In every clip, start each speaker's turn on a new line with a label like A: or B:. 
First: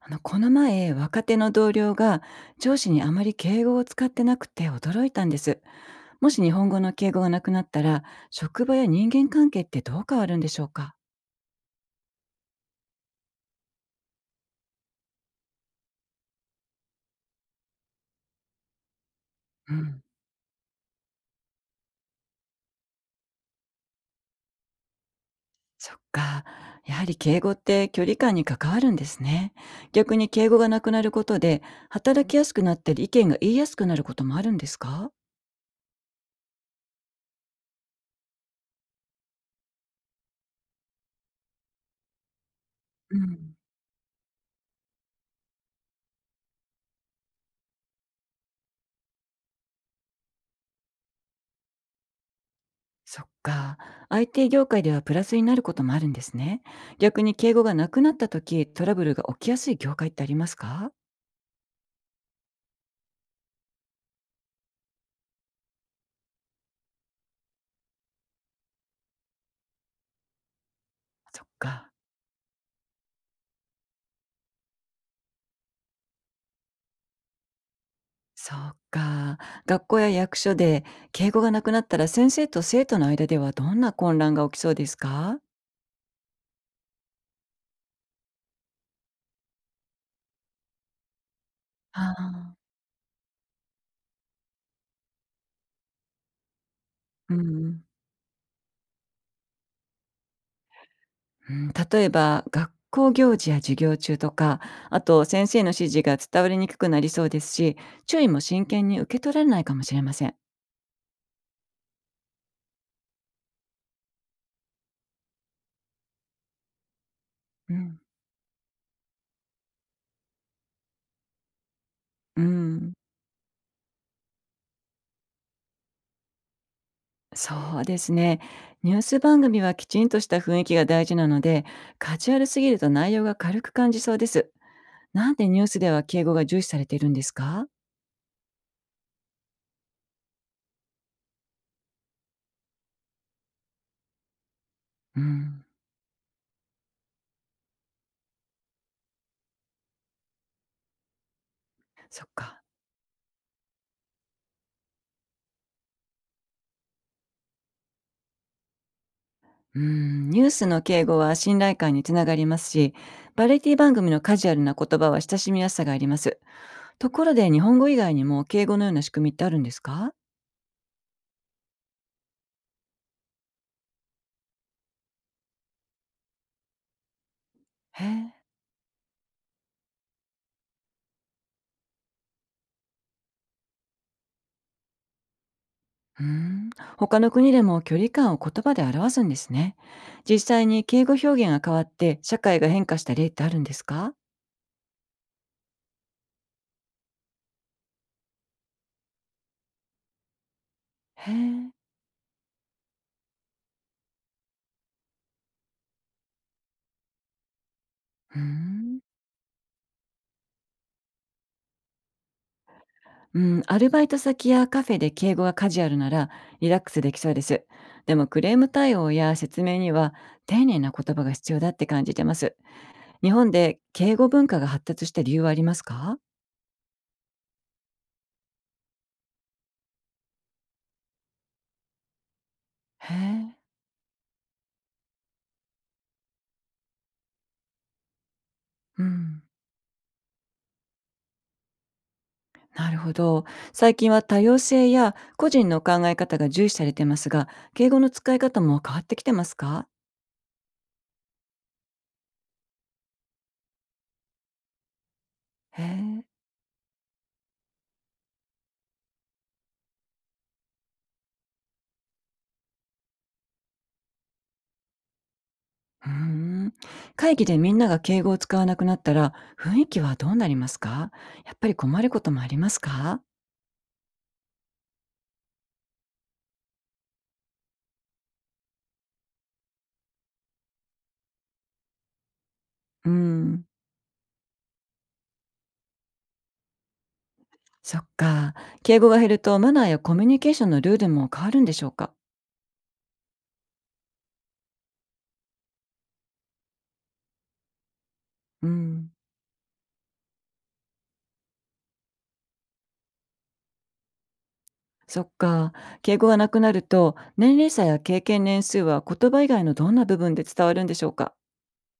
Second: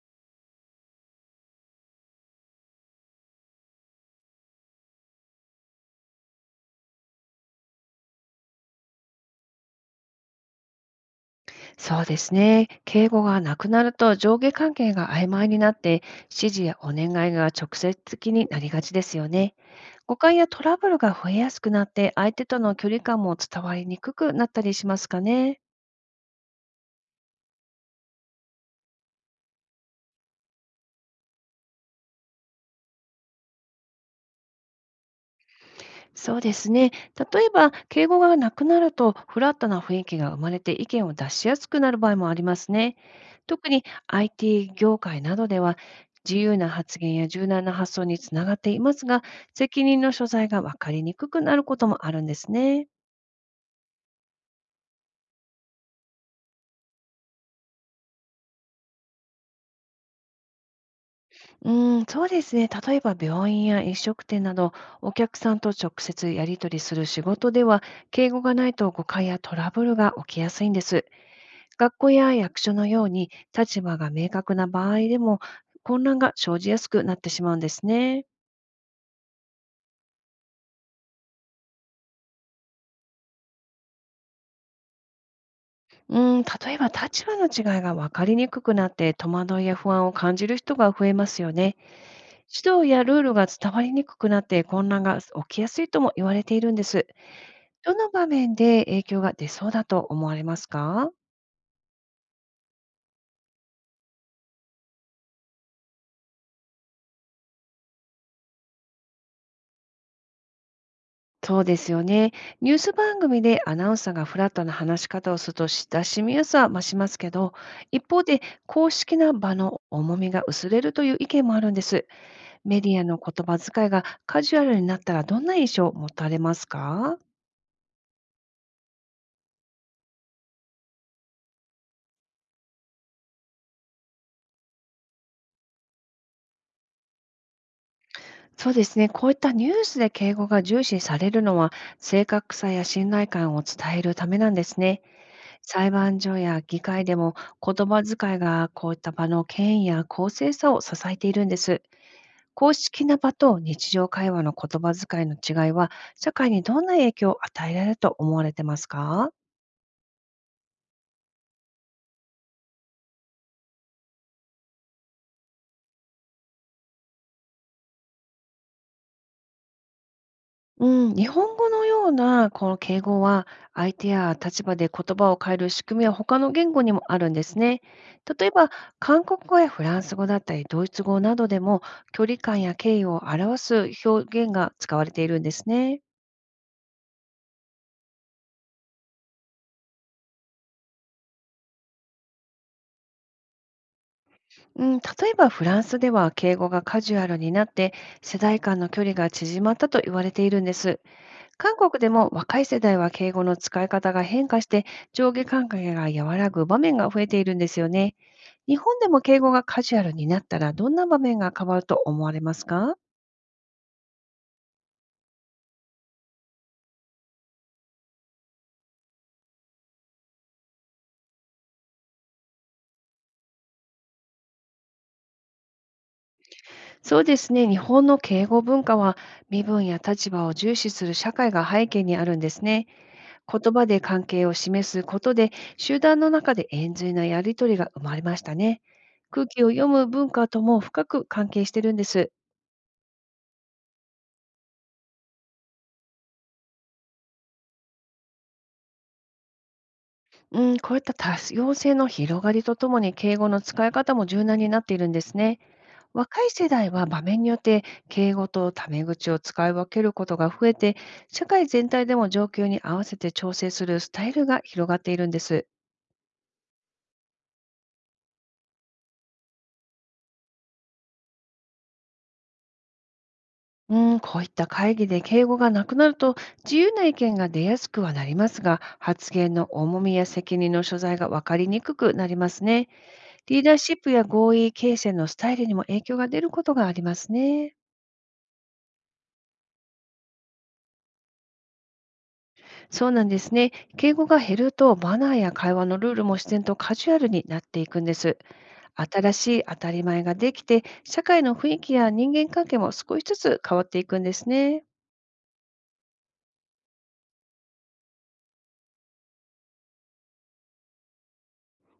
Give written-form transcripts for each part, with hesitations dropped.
A: この前、若手の同僚が上司にあまり敬語を使ってなくて驚いたんです。もし日本語の敬語がなくなったら、職場や人間関係ってどう変わるんでしょうか？
B: そうですね。敬語がなくなると上下関係が曖昧になって、指示やお願いが直接的になりがちですよね。
A: うん、
B: 誤解やトラブルが増えやすくなって、相手との距離感も伝わりにくくなったりしますかね。
A: そっか。やはり敬語って距離感に関わるんですね。逆に敬語がなくなることで、働きやすくなったり意見が言いやすくなることもあるんですか？
B: そうですね。例えば、敬語がなくなると、フラットな雰囲気が生まれて意見を出しやすくなる場合もありますね。
A: うん、
B: 特に IT 業界などでは、自由な発言や柔軟な発想につながっていますが、責任の所在が分かりにくくなることもあるんですね。
A: そっか。IT 業界ではプラスになることもあるんですね。逆に敬語がなくなった時、トラブルが起きやすい業界ってありますか？
B: うん、そうですね。例えば、病院や飲食店など、お客さんと直接やり取りする仕事では、敬語がないと誤解やトラブルが起きやすいんです。
A: そっか。
B: 学校や役所のように立場が明確な場合でも混乱が生じやすくなってしまうんですね。
A: そうか。学校や役所で敬語がなくなったら先生と生徒の間ではどんな混乱が起きそうですか？
B: うん、例えば立場の違いが分かりにくくなって戸惑いや不安を感じる人が増えますよね。
A: ああ、
B: 指導やルールが伝わりにくくなって混乱が起きやすいとも言われているんです。
A: うん、
B: どの場面で影響が出そうだと思われますか？
A: うん、例えば学校行事や授業中とか、あと先生の指示が伝わりにくくなりそうですし、注意も真剣に受け取られないかもしれません。
B: そうですよね。ニュース番組でアナウンサーがフラットな話し方をすると親しみやすさは増しますけど、
A: うん、
B: 一方で公式な場の重みが薄れるという意見もあるんです。
A: う
B: メデ
A: ん、
B: ィアの言葉遣いがカジュアルになったらどんな印象を持たれますか？
A: そうですね。ニュース番組はきちんとした雰囲気が大事なので、カジュアルすぎると内容が軽く感じそうです。なんでニュースでは敬語が重視されているんですか？
B: そうですね。こういったニュースで敬語が重視されるのは、正確さや信頼感を伝えるためなんですね。
A: うーん、
B: 裁判所や議会でも言葉遣いがこういった場の権威や公正さを支えているんです。
A: そっか。
B: 公式な場と日常会話の言葉遣いの違いは、社会にどんな影響を与えられると思われてますか？
A: うーん、ニュースの敬語は信頼感につながりますし、バラエティ番組のカジュアルな言葉は親しみやすさがあります。ところで日本語以外にも敬語のような仕組みってあるんですか？
B: うん、日本語のようなこの敬語は、相手や立場で言葉を変える仕組みは他の言語にもあるんですね。
A: へえ。
B: 例えば、韓国語やフランス語だったり、ドイツ語などでも、距離感や敬意を表す表現が使われているんですね。
A: うーん、他の国でも距離感を言葉で表すんですね。実際に敬語表現が変わって社会が変化した例ってあるんですか？
B: うん、例えばフランスでは敬語がカジュアルになって世代間の距離が縮まったと言われているんです。
A: へえ。
B: 韓国でも若い世代は敬語の使い方が変化して上下関係が和らぐ場面が増えているんですよね。
A: うー
B: 日本
A: ん。
B: でも敬語がカジュアルになったらどんな場面が変わると思われますか？
A: うん、アルバイト先やカフェで敬語がカジュアルならリラックスできそうです。でもクレーム対応や説明には丁寧な言葉が必要だって感じてます。日本で敬語文化が発達した理由はありますか？
B: そうですね。日本の敬語文化は身分や立場を重視する社会が背景にあるんですね。
A: へえ。
B: 言葉で関係を示すことで集団の中で円髄なやり取りが生まれましたね。
A: うん。
B: 空気を読む文化とも深く関係してるんです。
A: なるほど。最近は多様性や個人の考え方が重視されてますが、敬語の使い方も変わってきてますか？
B: うん、こういった多様性の広がりとともに敬語の使い方も柔軟になっているんですね。
A: へえ。
B: 若い世代は場面によって敬語とタメ口を使い分けることが増えて、社会全体でも状況に合わせて調整するスタイルが広がっているんです。
A: うーん。会議でみんなが敬語を使わなくなったら雰囲気はどうなりますか？やっぱり困ることもありますか？
B: うん、こういった会議で敬語がなくなると自由な意見が出やすくはなりますが、発言の重みや責任の所在が分かりにくくなりますね。
A: うー
B: リー
A: ん、
B: ダーシップや合意形成のスタイルにも影響が出ることがありますね。
A: そっか。敬語が減るとマナーやコミュニケーションのルールも変わるんでしょうか？
B: そうなんですね。敬語が減ると、マナーや会話のルールも自然とカジュアルになっていくんです。
A: うーん、
B: 新しい当たり前ができて、社会の雰囲気や人間関係も少しずつ変わっていくんですね。
A: そっか。敬語がなくなると、年齢差や経験年数は言葉以外のどんな部分で伝わるんでしょうか？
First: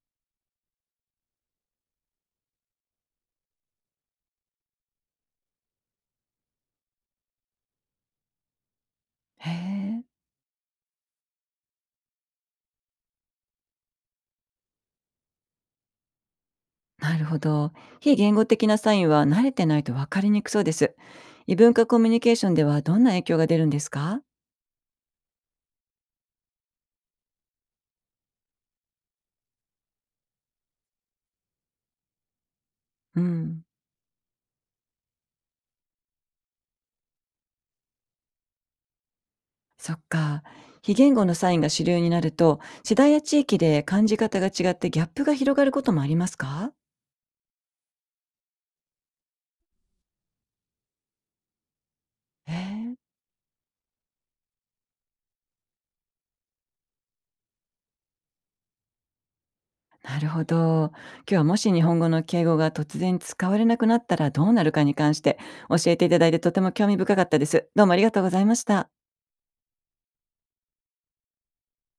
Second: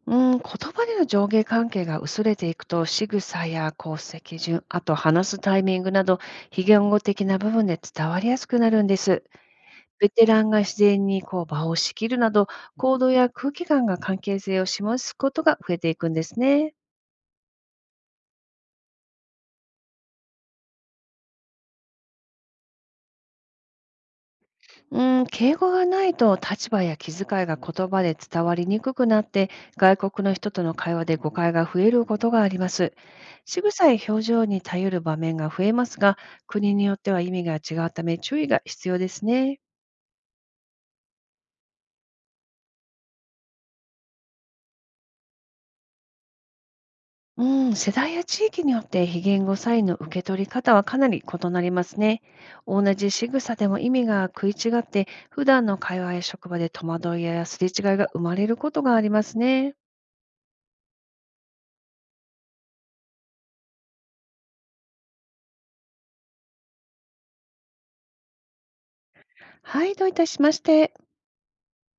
B: うん、言葉での上下関係が薄れていくと、仕草や功績順、あと話すタイミングなど、非言語的な部分で伝わりやすくなるんです。
A: へえ、
B: ベテランが自然にこう場を仕切るなど、行動や空気感が関係性を示すことが増えていくんですね。
A: なるほど。非言語的なサインは慣れてないと分かりにくそうです。異文化コミュニケーションではどんな影響が出るんですか？
B: うーん、敬語がないと立場や気遣いが言葉で伝わりにくくなって、外国の人との会話で誤解が増えることがあります。
A: う
B: 仕
A: ん、
B: 草や表情に頼る場面が増えますが、国によっては意味が違うため注意が必要ですね。
A: そっか。非言語のサインが主流になると、世代や地域で感じ方が違ってギャップが広がることもありますか？
B: うん、世代や地域によって非言語サインの受け取り方はかなり異なりますね。
A: へ
B: 同
A: え。
B: じ仕草でも意味が食い違って、普段の会話や職場で戸惑いやすれ違いが生まれることがありますね。
A: なるほど。今日はもし日本語の敬語が突然使われなくなったらどうなるかに関して教えていただいてとても興味深かったです。どうもありがとうございました。
B: はい、どういたしまして。